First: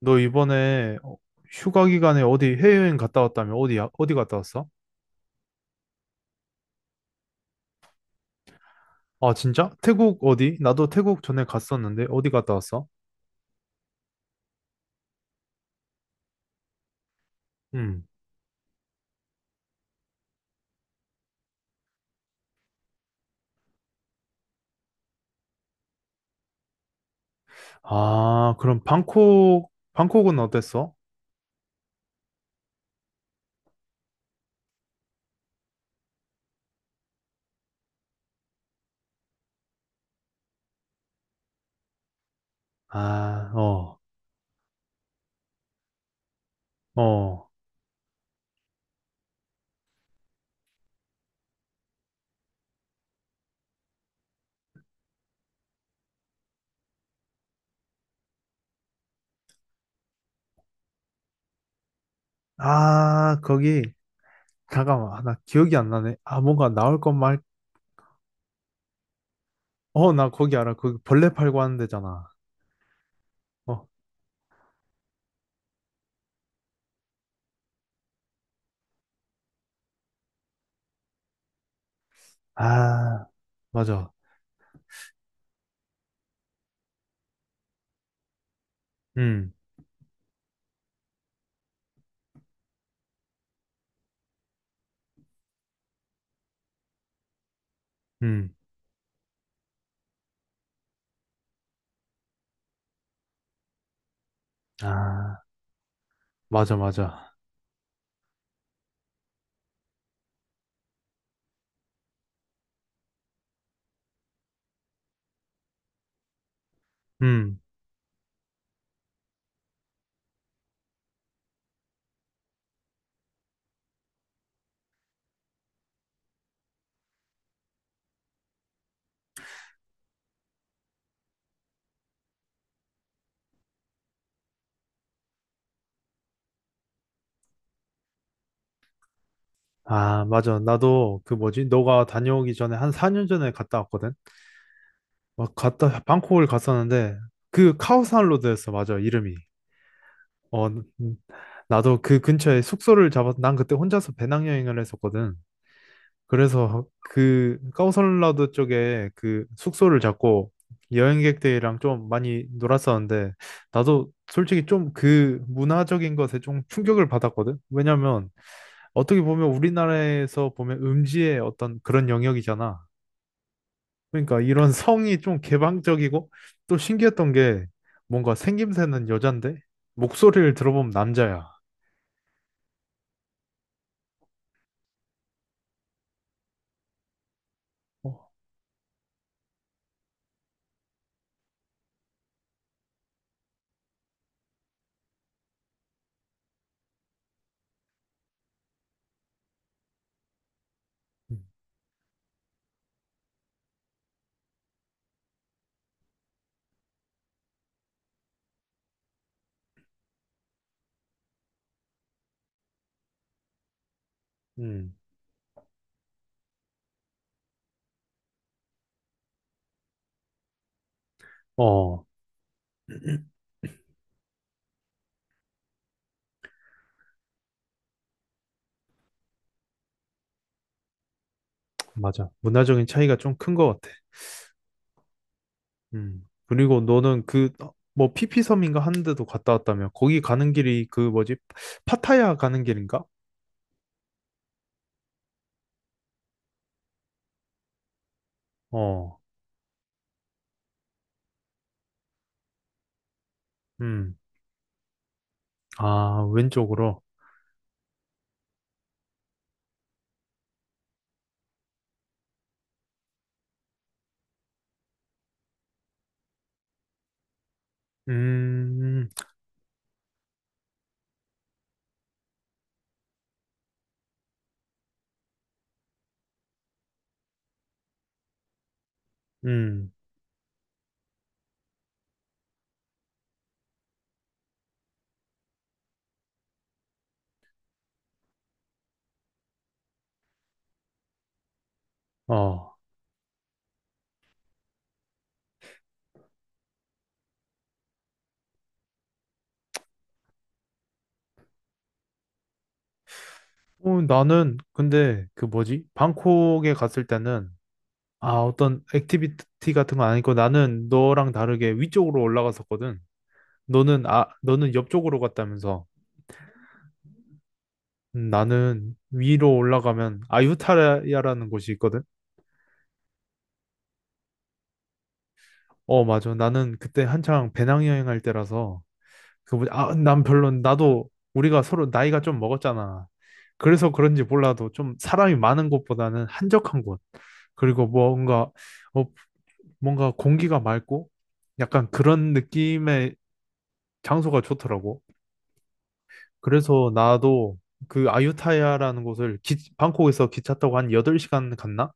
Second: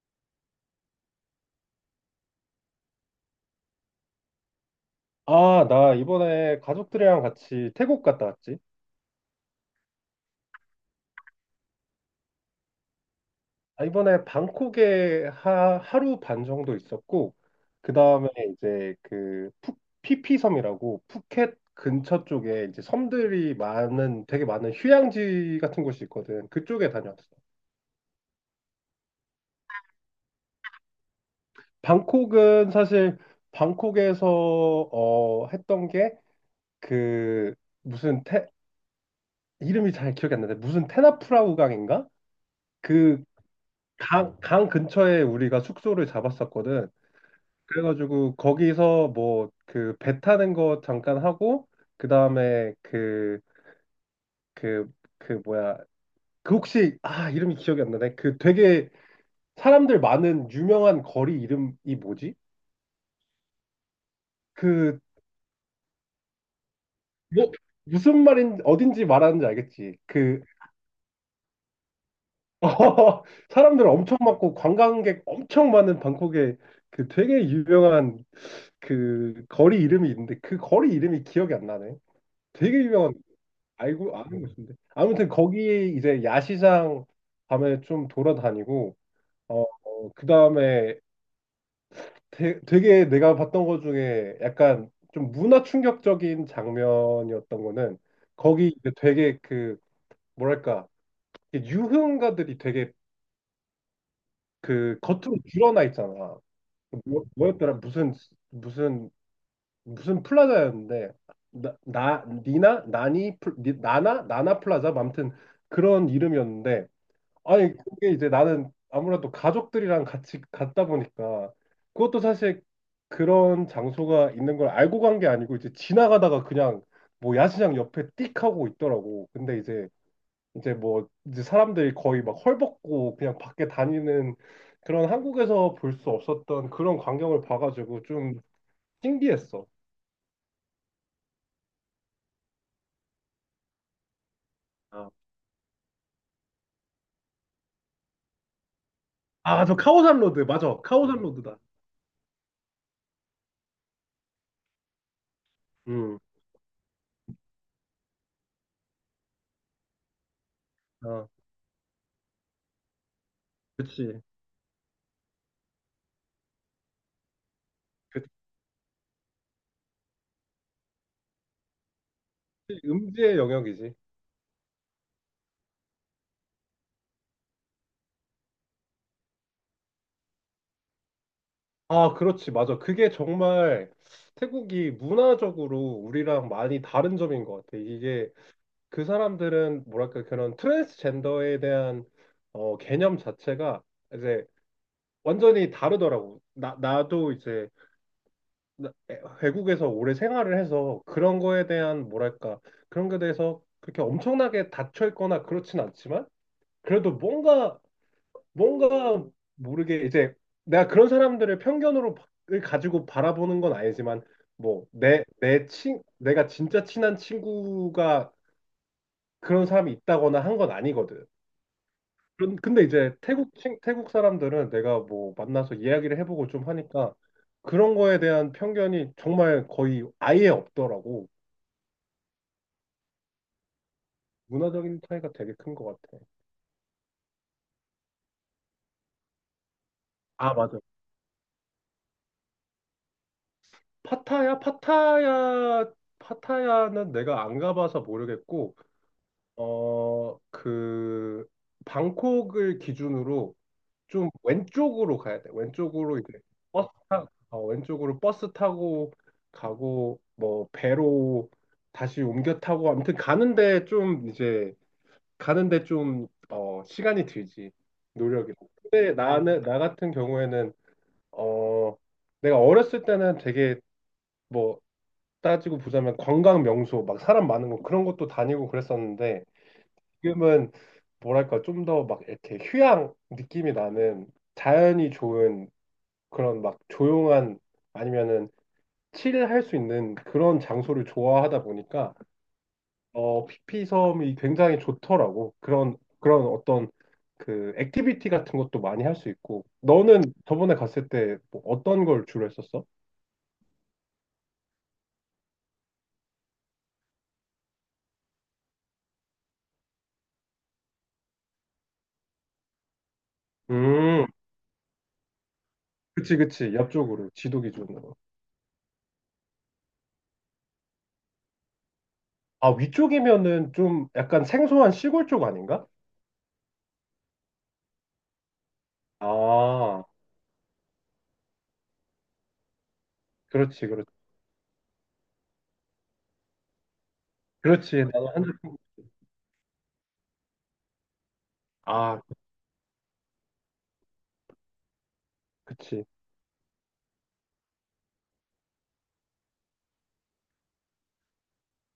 너 이번에 휴가 기간에 어디 해외여행 갔다 왔다며? 어디야? 어디 갔다 왔어? 아, 나 이번에 가족들이랑 같이 태국 갔다 왔지. 아, 진짜? 태국 어디? 나도 태국 전에 갔었는데 어디 갔다 왔어? 아, 이번에 방콕에 하루 반 정도 있었고, 그 음. 다음에 이제 피피섬이라고 푸켓 근처 쪽에 이제 되게 많은 휴양지 같은 곳이 있거든. 그쪽에 다녀왔어. 아, 그럼 방콕, 방콕은 어땠어? 방콕은 사실 방콕에서 했던 게 그 무슨 테, 이름이 잘 기억이 안 나는데 무슨 테나프라 우강인가? 그 아, 어, 강 근처에 우리가 숙소를 잡았었거든. 어. 그래가지고 거기서 뭐 그 배 타는 거 잠깐 하고 그 다음에 그 그 그 뭐야 그 혹시 아 이름이 기억이 안 나네. 그 되게 사람들 많은 유명한 거리 이름이 뭐지? 아, 거기, 그 잠깐만. 아, 나 기억이 안 나네. 아, 뭔가 나올 것 말, 뭐, 무슨 말인 어딘지 말하는지 알겠지? 어, 나 그 거기 알아. 거기 벌레 팔고 하는 데잖아. 어, 사람들 엄청 많고 관광객 엄청 많은 방콕에 그 되게 유명한 그 거리 이름이 있는데 그 거리 이름이 기억이 안 나네. 되게 유명한 아, 맞아. 알고 아는 곳인데 아무튼 거기 이제 야시장 밤에 좀 돌아다니고 음, 어, 그 다음에 되게 내가 봤던 것 중에 약간 좀 문화 충격적인 장면이었던 거는 음. 거기 이제 되게 그 뭐랄까 유흥가들이 되게 그 겉으로 아, 드러나 있잖아. 맞아, 뭐, 맞아. 뭐였더라 무슨 무슨 플라자였는데 나, 나 니나 나니 플- 니- 나나 나나 플라자 아무튼 그런 이름이었는데, 음. 아니 그게 이제 나는 아무래도 가족들이랑 같이 갔다 보니까 그것도 사실 그런 장소가 있는 걸 알고 간 게 아니고 이제 지나가다가 그냥 뭐 야시장 옆에 띡 하고 있더라고. 근데 이제 사람들이 거의 막 헐벗고 그냥 밖에 다니는 그런 한국에서 볼 수 없었던 그런 광경을 봐가지고 좀 신기했어. 아, 맞아. 나도 그 뭐지? 너가 다녀오기 전에 한 4년 전에 갔다 왔거든. 아, 막 갔다 방콕을 갔었는데 그 카오산 로드였어. 맞아. 이름이. 아, 저 카오산 로드 어, 맞아. 카오산 로드다. 나도 그 근처에 숙소를 잡아서 난 그때 혼자서 배낭여행을 했었거든. 음. 그래서 그 카오산 로드 쪽에 그 숙소를 잡고 아, 여행객들이랑 좀 많이 놀았었는데 나도 그치. 솔직히 좀 그 문화적인 것에 좀 충격을 받았거든. 그치. 왜냐면 어떻게 보면 우리나라에서 보면 음지의 어떤 그런 영역이잖아. 음지의 영역이지. 그러니까 이런 성이 좀 개방적이고 또 신기했던 게 뭔가 생김새는 여잔데 목소리를 들어보면 남자야. 아, 그렇지. 맞아. 그게 정말 태국이 문화적으로 우리랑 많이 다른 점인 것 같아. 어, 이게 그 사람들은 뭐랄까 그런 트랜스젠더에 대한 개념 자체가 이제 완전히 다르더라고. 나도 이제 외국에서 오래 생활을 해서 그런 음, 거에 대한 뭐랄까 그런 거에 대해서 그렇게 엄청나게 닫혀 있거나 그렇진 않지만 그래도 뭔가 모르게 이제 내가 그런 사람들을 을 가지고 바라보는 건 아니지만 뭐 음. 내 내 친 내가 진짜 친한 친구가 그런 사람이 있다거나 한 건 아니거든. 어, 근데 이제 태국 사람들은 내가 뭐 만나서 이야기를 해보고 좀 하니까 그런 거에 대한 편견이 정말 거의 아예 없더라고. 맞아. 문화적인 차이가 좀 큰 것 같아. 문화적인 차이가 되게 큰 것 음. 같아. 그리고 너는 그 뭐 피피섬인가 하는 데도 갔다 왔다며. 거기 가는 아, 맞아. 길이 그 뭐지? 파타야 가는 길인가? 파타야, 파타야, 파타야는 내가 안 가봐서 모르겠고. 어. 어, 그, 방콕을 기준으로 음. 좀 왼쪽으로 가야 돼. 왼쪽으로 아, 이제 왼쪽으로. 왼쪽으로 버스 타고 가고, 뭐, 배로 다시 옮겨 타고, 아무튼 가는데 좀, 시간이 들지. 노력이. 음. 근데 나는, 나 같은 경우에는, 어, 내가 어렸을 때는 되게 뭐, 따지고 보자면 관광 명소, 막 사람 많은 거 그런 것도 다니고 그랬었는데, 음. 지금은 뭐랄까 좀 더 막 이렇게 휴양 느낌이 나는 자연이 좋은 그런 막 조용한 아니면은 칠할 수 있는 그런 장소를 좋아하다 보니까 어. 어 피피섬이 굉장히 좋더라고. 그런 어떤 그 액티비티 같은 것도 많이 할 수 있고. 너는 저번에 갔을 때뭐 어떤 걸 주로 했었어? 어, 나는 근데 그 뭐지? 방콕에 갔을 때는 아, 어떤 액티비티 같은 건 아니고 나는 너랑 다르게 위쪽으로 올라갔었거든. 너는 음 아, 너는 옆쪽으로 갔다면서. 그치 옆쪽으로 지도 기준으로. 나는 위로 올라가면 아유타야라는 곳이 있거든. 아 위쪽이면은 좀 약간 생소한 시골 쪽 아닌가? 어, 맞아. 나는 그때 한창 배낭여행 할 때라서 그 뭐지? 아, 아 난 별로 나도 우리가 서로 나이가 좀 먹었잖아. 그렇지 그래서 그렇지. 그런지 몰라도 좀 사람이 많은 곳보다는 한적한 곳. 그리고 그렇지. 나도 한, 뭔가 어, 뭔가 공기가 맑고 약간 아, 그런 느낌의 장소가 좋더라고. 그치. 그래서 나도 그 아유타야라는 곳을 기, 방콕에서 기차 타고 한 8시간 갔나?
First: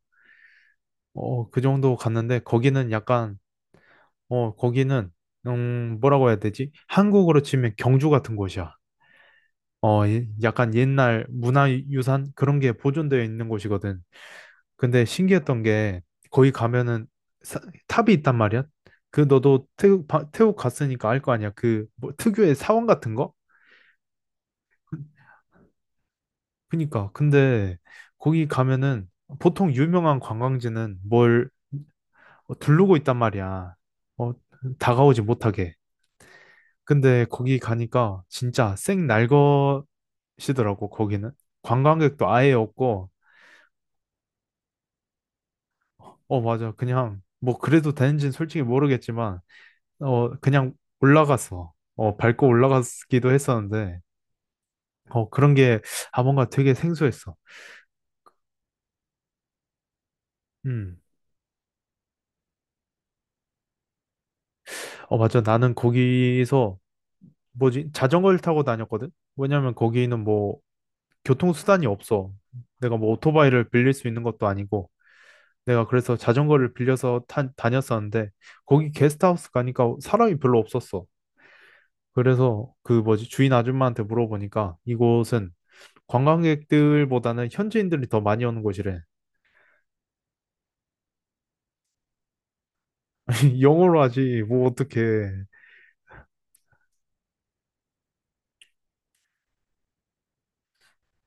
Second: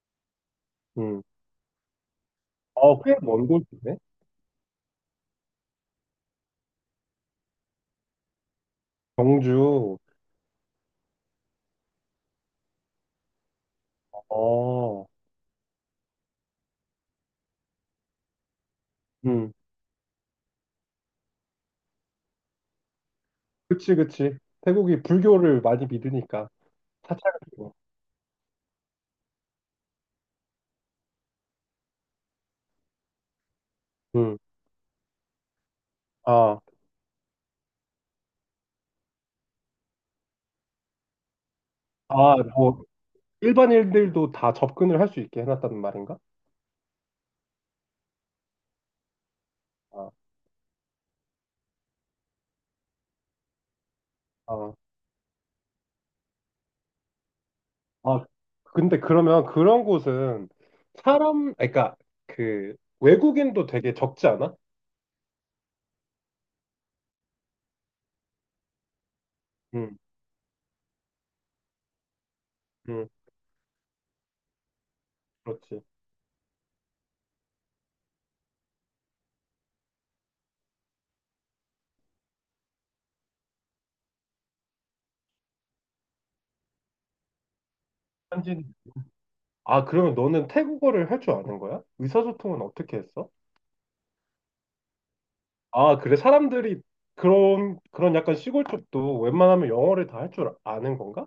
음. 어, 그 정도 갔는데 거기는 어, 꽤 약간 먼 곳이네. 어, 거기는 뭐라고 해야 되지? 한국으로 치면 경주 같은 곳이야. 경주. 어, 예- 약간 옛날 문화유산 그런 게 보존되어 있는 곳이거든. 근데 어, 신기했던 게 거기 가면은 사- 탑이 있단 말이야. 그 음. 너도 태국, 바- 태국 갔으니까 알 거 아니야. 그뭐 특유의 사원 같은 거? 그치, 그치. 태국이 불교를 많이 믿으니까. 그니까 사찰이고. 근데 거기 가면은 보통 유명한 관광지는 뭘 두르고 있단 말이야. 어, 음. 다가오지 못하게. 아, 근데 거기 가니까 진짜 생 날것이더라고 거기는. 관광객도 아, 아예 뭐, 없고 일반인들도 다 접근을 할 수 있게 해놨다는 말인가? 어 맞아 그냥 뭐 그래도 되는지는 솔직히 모르겠지만 아, 어 그냥 올라가서 어 밟고 올라갔기도 했었는데 아, 어 그런 게 아 뭔가 되게 생소했어. 아. 근데 그러면 그런 곳은 음. 사람, 아니, 그러니까 그 외국인도 되게 적지 않아? 어 맞아 나는 거기서 뭐지? 자전거를 타고 다녔거든? 왜냐면 음, 거기는 뭐 교통수단이 없어. 내가 음, 뭐 오토바이를 빌릴 수 있는 것도 아니고. 그렇지. 내가 그래서 자전거를 빌려서 탄, 다녔었는데 거기 게스트하우스 가니까 사람이 별로 없었어. 그래서 그 뭐지? 주인 아줌마한테 물어보니까 이곳은 관광객들보다는 현지인들이 더 많이 오는 현지인. 곳이래. 아, 그러면 너는 태국어를 할 줄 아는 거야? 의사소통은 어떻게 했어? 영어로 하지. 뭐 어떡해. 아, 그래. 사람들이 그런 약간 시골 쪽도 웬만하면 영어를 다 할 줄 아는 건가?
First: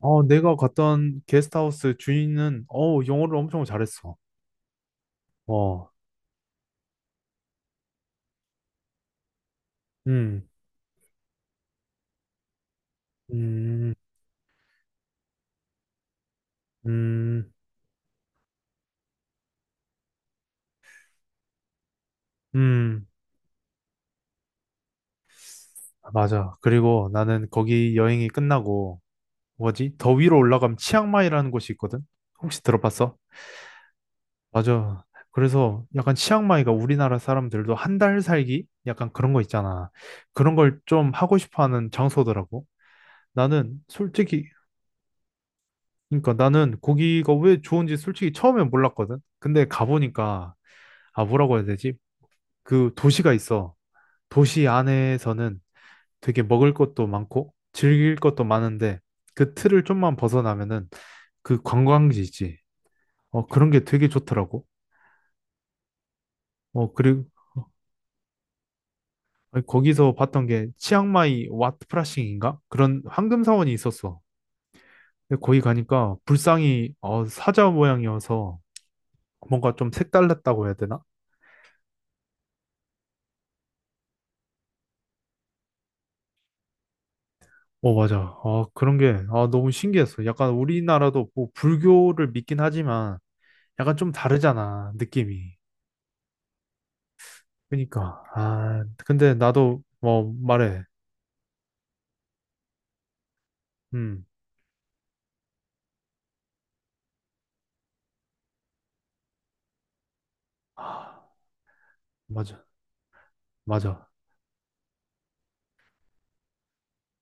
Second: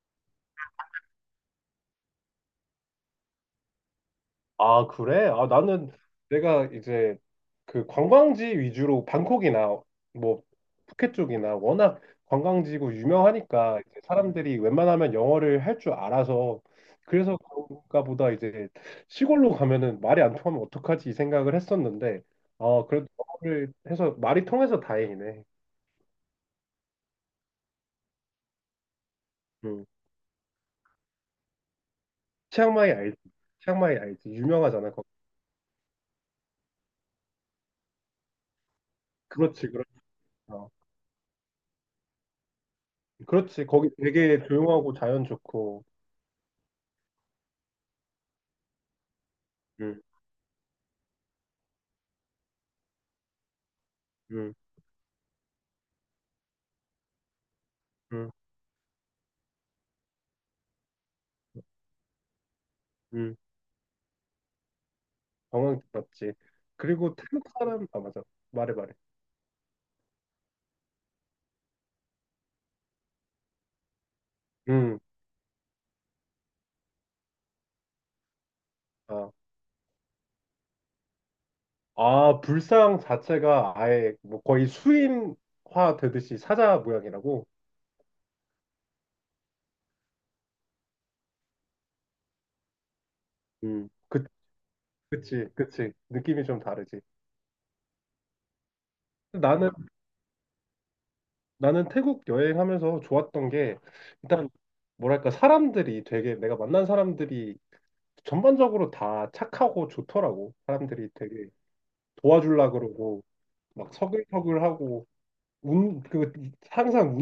어, 내가 갔던 게스트하우스 주인은 영어를 엄청 잘했어. 아, 그래? 아, 어. 나는 내가 이제 그 관광지 위주로 방콕이나 뭐 음. 푸켓 쪽이나 워낙 관광지고 유명하니까 음. 이제 사람들이 웬만하면 영어를 할 줄 알아서 그래서 음. 그런가 보다. 이제 시골로 가면은 말이 안 통하면 어떡하지 이 생각을 했었는데, 어, 음, 그래도 영어를 해서 말이 통해서 다행이네. 맞아. 그리고 나는 거기 여행이 끝나고, 음. 뭐지? 더 위로 올라가면 치앙마이라는 곳이 있거든? 혹시 치앙마이 들어봤어? 알지? 치앙마이 알지? 유명하잖아. 맞아. 그래서 약간 치앙마이가 우리나라 사람들도 한 달 살기? 약간 그런 거 그렇지, 있잖아. 그런 그렇죠. 걸 좀 하고 싶어 하는 장소더라고. 그렇지. 나는 거기 되게 솔직히, 조용하고 자연 좋고. 그러니까 나는 거기가 왜 좋은지 솔직히 처음엔 몰랐거든? 근데 응, 가보니까, 아, 뭐라고 해야 되지? 그 도시가 있어. 응, 도시 안에서는 되게 먹을 것도 많고 즐길 응, 것도 많은데 그 틀을 좀만 벗어나면은 그 관광지 있지. 응. 어, 그런 게 되게 좋더라고. 관광지 맞지. 어, 그리고 그리고 태국 사람, 아, 맞아. 말해, 말해. 거기서 봤던 게 치앙마이 왓 프라싱인가? 그런 황금 사원이 있었어. 응, 근데 거기 가니까 불상이 사자 모양이어서 아. 뭔가 좀 색달랐다고 해야 되나? 아, 불상 자체가 아예 뭐 거의 수인화 되듯이 사자 모양이라고. 어, 맞아. 아, 그런 게 아, 너무 신기했어. 약간 우리나라도 뭐 불교를 믿긴 하지만 응, 약간 좀 그, 다르잖아, 그치, 느낌이. 그치. 느낌이 좀 다르지. 그니까 아 근데 나는, 나도 뭐 말해 나는 태국 여행하면서 좋았던 게, 음 일단, 뭐랄까, 내가 만난 사람들이 전반적으로 다 착하고 좋더라고. 사람들이 아, 되게. 맞아 도와주려 그러고 막 맞아 서글서글하고 운그 항상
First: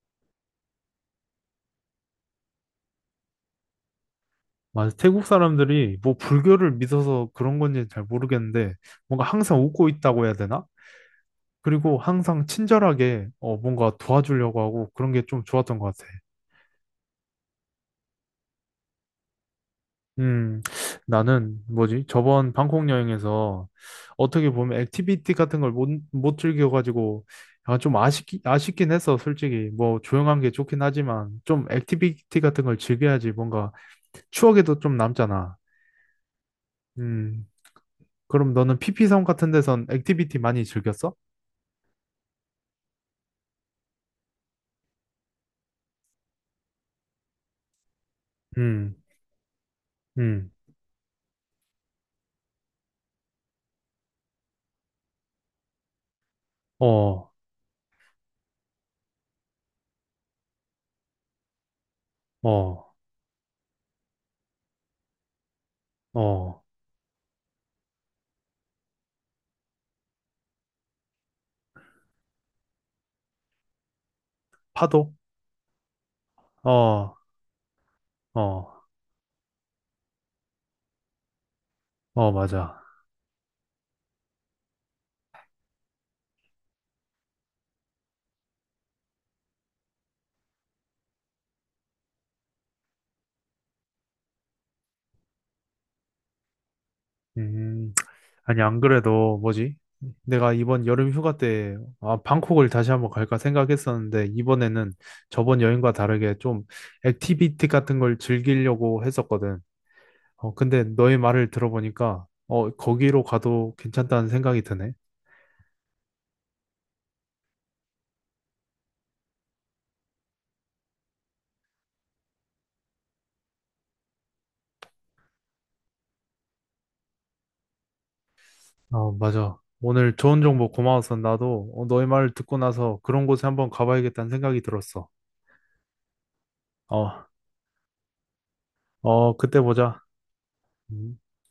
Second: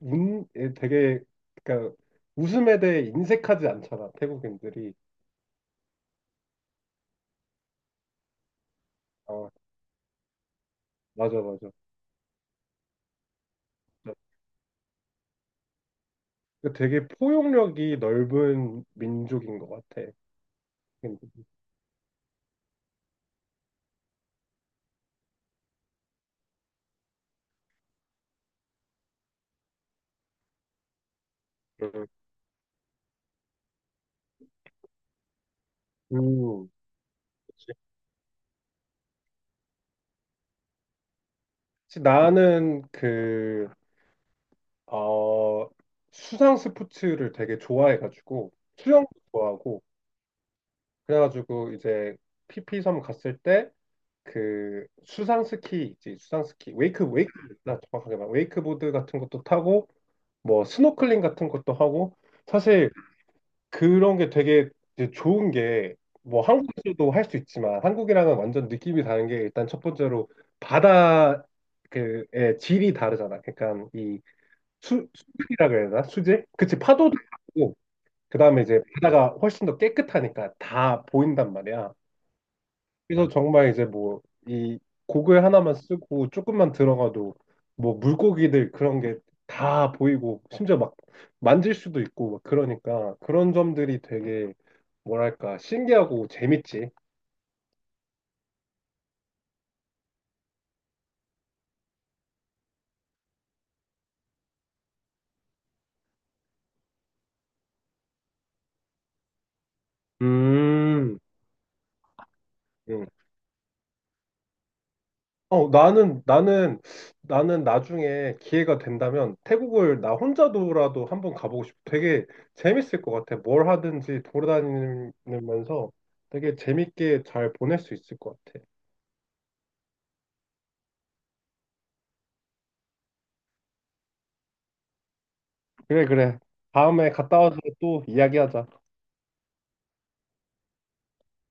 운운 되게 그러니까 웃음에 대해 인색하지 않잖아 태국인들이. 맞아 태국 사람들이 뭐 불교를 믿어서 그런 건지 잘 모르겠는데 뭔가 어 항상 웃고 있다고 해야 되나? 맞아 맞아 그리고 항상 친절하게 어 뭔가 도와주려고 하고 그런 게 좀 좋았던 것 같아. 그 되게 포용력이 넓은 민족인 것 같아. 음, 음 나는 뭐지? 저번 방콕 여행에서 어떻게 보면 액티비티 같은 걸 못 즐겨가지고 약간 좀 아쉽기, 아쉽긴 했어, 솔직히. 뭐 조용한 게 좋긴 하지만 좀 액티비티 같은 걸 즐겨야지 뭔가 추억에도 좀 남잖아. 음, 그치. 그럼 너는 피피섬 같은 데선 액티비티 많이 즐겼어? 그치, 나는 그 어 수상 스포츠를 되게 좋아해가지고 음, 수영도 좋아하고 음, 그래가지고 이제 PP섬 갔을 때 그 수상 스키 있지. 수상 스키 웨이크 웨이크 어, 나 정확하게 말 웨이크보드 같은 것도 타고 뭐 스노클링 같은 것도 하고. 어, 사실 그런 게 되게 이제 좋은 게 뭐 어, 한국에서도 할 수 있지만 한국이랑은 완전 느낌이 다른 게 일단 첫 번째로 바다 그의 질이 다르잖아. 그러니까 이 파도? 수질이라 그래야 되나. 수질 그치. 어, 파도도 다르고 그다음에 이제 어, 바다가 훨씬 더 깨끗하니까 다 보인단 말이야. 어, 맞아. 그래서 정말 이제 뭐 이 고글 하나만 쓰고 조금만 들어가도 뭐 물고기들 그런 게 다 보이고 심지어 막 만질 수도 있고 막 그러니까 그런 점들이 되게 뭐랄까 신기하고 재밌지. 음. 아니, 안 그래도 뭐지? 내가 이번 여름 휴가 때 아, 방콕을 다시 한번 갈까 생각했었는데 이번에는 저번 여행과 다르게 좀 액티비티 같은 걸 즐기려고 했었거든. 어, 근데 너의 음. 말을 들어보니까 어, 음. 거기로 가도 괜찮다는 생각이 드네. 어 나는 나중에 기회가 된다면 태국을 나 혼자도라도 한번 가보고 싶어. 되게 재밌을 것 같아. 뭘 하든지 돌아다니면서 되게 재밌게 잘 보낼 수 있을 것 같아. 어, 맞아. 오늘 좋은 정보 고마웠어. 나도 너의 말을 듣고 나서 그런 곳에 한번 가봐야겠다는 생각이 들었어. 그래, 그래. 어, 다음에 갔다 와서 또 이야기하자. 어, 그때 보자. 음.